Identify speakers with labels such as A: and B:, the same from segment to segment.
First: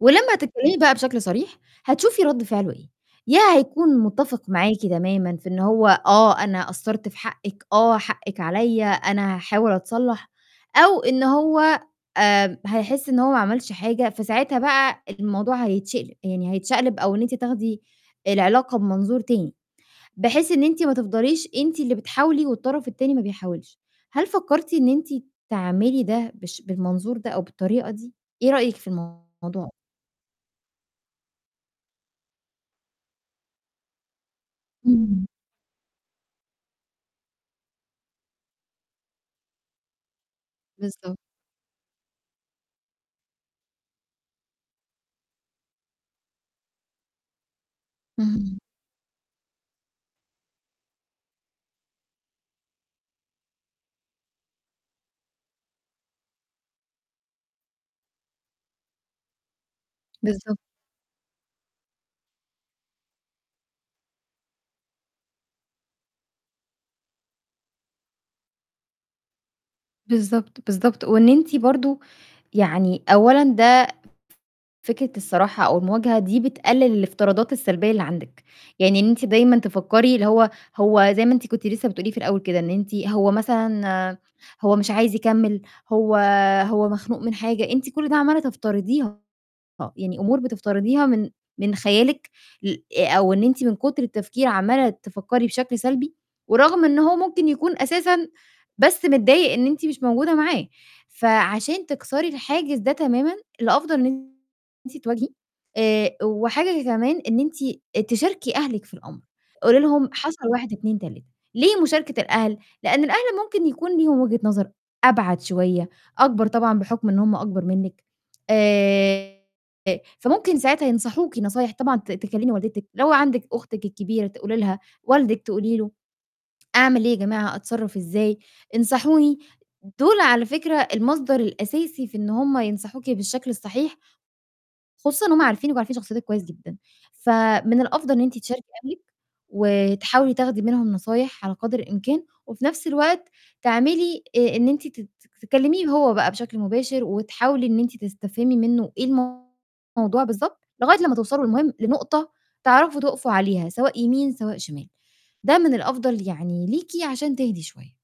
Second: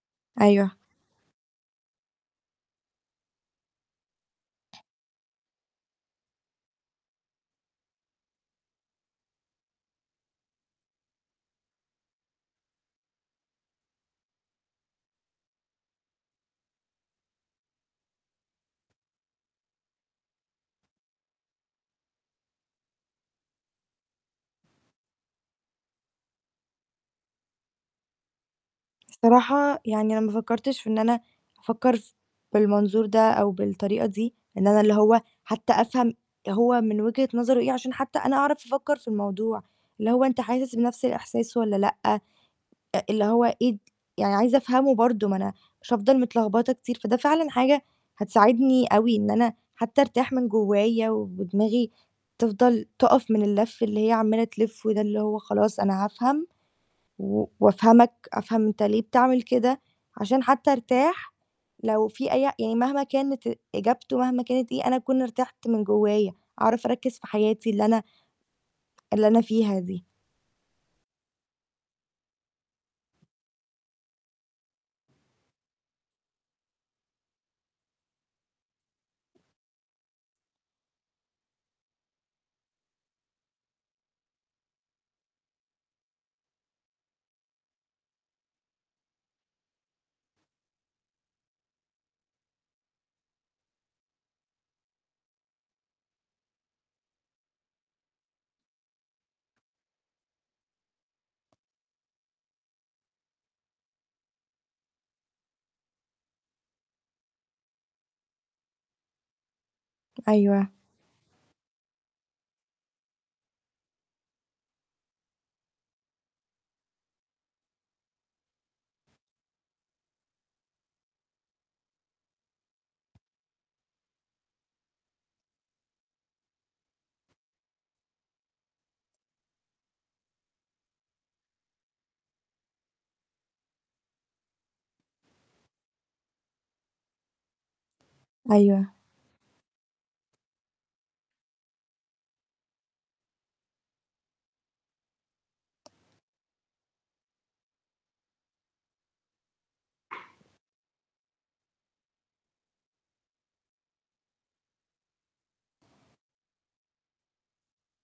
A: ولمّا هتتكلِّمي
B: أيوه.
A: بقى بشكل صريح، هتشوفي رَد فعله إيه، يا هيكون مُتّفق معاكِ تمامًا في إن هو "آه، أنا قصّرت في حقِّك، آه حقِّك عليّا، أنا هاحاول أتصلّح"، أو إن هو آآ هيحس إن هو ما عملش حاجة، فساعتها بقى الموضوع هيتشقل يعني هيتشقلب أو إن أنتِ تاخدي العلاقة بمنظور تاني، بحيث إن أنتِ ما تفضليش أنتِ اللي بتحاولي والطرف التاني ما بيحاولش. هل فكّرتِ إن أنتِ تعملي ده بالش بالمنظور ده أو بالطريقة دي؟ إيه رأيِك في الموضوع؟
B: الصراحة يعني أنا ما فكّرتش في إن أنا أفكّر ف بالمنظور ده أو بالطريقة دي، إن أنا اللي هو
A: إمم.
B: حتّى أفهم هو من وجهة نظره إيه، عشان حتّى أنا أعرف أفكّر في الموضوع، اللي هو أنت حاسس بنَفْس
A: بالضبط
B: الإحساس والّا لأ، أ اللي هو إيه د يعني عايزة أفهمه برضه، ما أنا مش هافضل متلخبطة كتير، فده فعلًا حاجة
A: اهم.
B: هتساعدني أوي إن أنا حتّى أرتاح من جوّايا وبدماغي تفضل تُقف من اللَف اللي هي عَمّالة تلِفّه ده، اللي هو خلاص أنا هافهم و وأفهّمِك، أفهم أنت ليه بتعمل كده، عشان
A: بالضبط.
B: حتّى أرتاح لو في أي يعني مهما كانت إجابته، مهما كانت إيه، أنا أكون ارتَحت من جوّايا، أعرف أركّز في حياتي اللي أنا اللي أنا فيها دي.
A: بالضبط، بالضبط. وإن أنتِ برضه يعني أولًا ده ف فكرة الصراحة أو المواجهة، دي بتقِّلل الإفتراضات السلبية اللي عندِك، يعني إن أنتِ دايمًا تفكّري اللي هو هو زي ما أنتِ كنتِ لسّه بتقولي في الأول كده، إن أنتِ هو مثلًا هو مش عايز يكمّل، هو هو مخنوق من حاجة؟ أنتِ كل ده عَمّالة تفترضيها، يعني أمور بتفترضيها من من خيالِك ل آآ أو إن أنتِ من كُتر التفكير عمّالة تفكّري بشكل سلبي ورغم إن هو ممكن يكون أساسًا بس متضايق إن أنتِ مش موجودة معاه، فعشان تكسري الحاجز ده تمامًا، الأفضل إن أنتِ تواجهي، آآ وحاجة كمان، إن أنتِ تشاركي أهلِك في الأمر، قولي لهم حصل
B: أيوه.
A: 1، 2، 3، ليه مشاركة الأهل؟ لإن الأهل ممكن يكون ليهم وجهة نظر أبعد شوية، أكبر طبعًا بحُكم إن هم أكبر منِّك، آآ فممكن ساعتها ينصحوكِ نصايح طبعًا ت تكلّمي والدتِك، لو عندِك أختِك الكبيرة تقولي لها، والدِك تقولي له: "أعمل إيه يا جماعة، أتصرّف إزاي؟ انصحوني." دُول على فكرة المصدر الأساسي في إن هم ينصحوكِ بالشكل الصحيح. خصوصًا إن هم عارفينِك وعارفين شخصيّتِك كويس جدًا، فمن الأفضل إن أنتِ تشاركي
B: أيوه.
A: أهلِك، وتحاولي تاخدي منهم نصايح على قدر الإمكان وفي نَفْس الوقت تعملي آآ إن أنتِ تت تكلّميه هو بقى بشكل مباشر وتحاولي إن أنتِ تستفهمي منّه إيه الموضوع بالضبط، لغاية لمّا توصلوا المهم لنقطة تعرفوا تُقفوا عليها، سواء يمين، سواء شمال. ده من الأفضل يعني ليكِ عشان تهدي شوية.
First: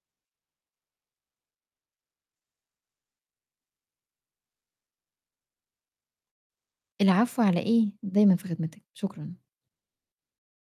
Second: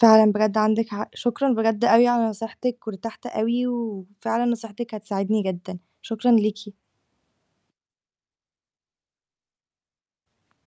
B: فعلًا بجد عندِك حق، شكرًا بجد أوي على نصيحتِك، وارتحت أوي وفعلًا نصيحتِك هتساعدني جدًا، شكرًا ليكِ.
A: العفو، على إيه؟ دايمًا في خدمتِك، شكرًا.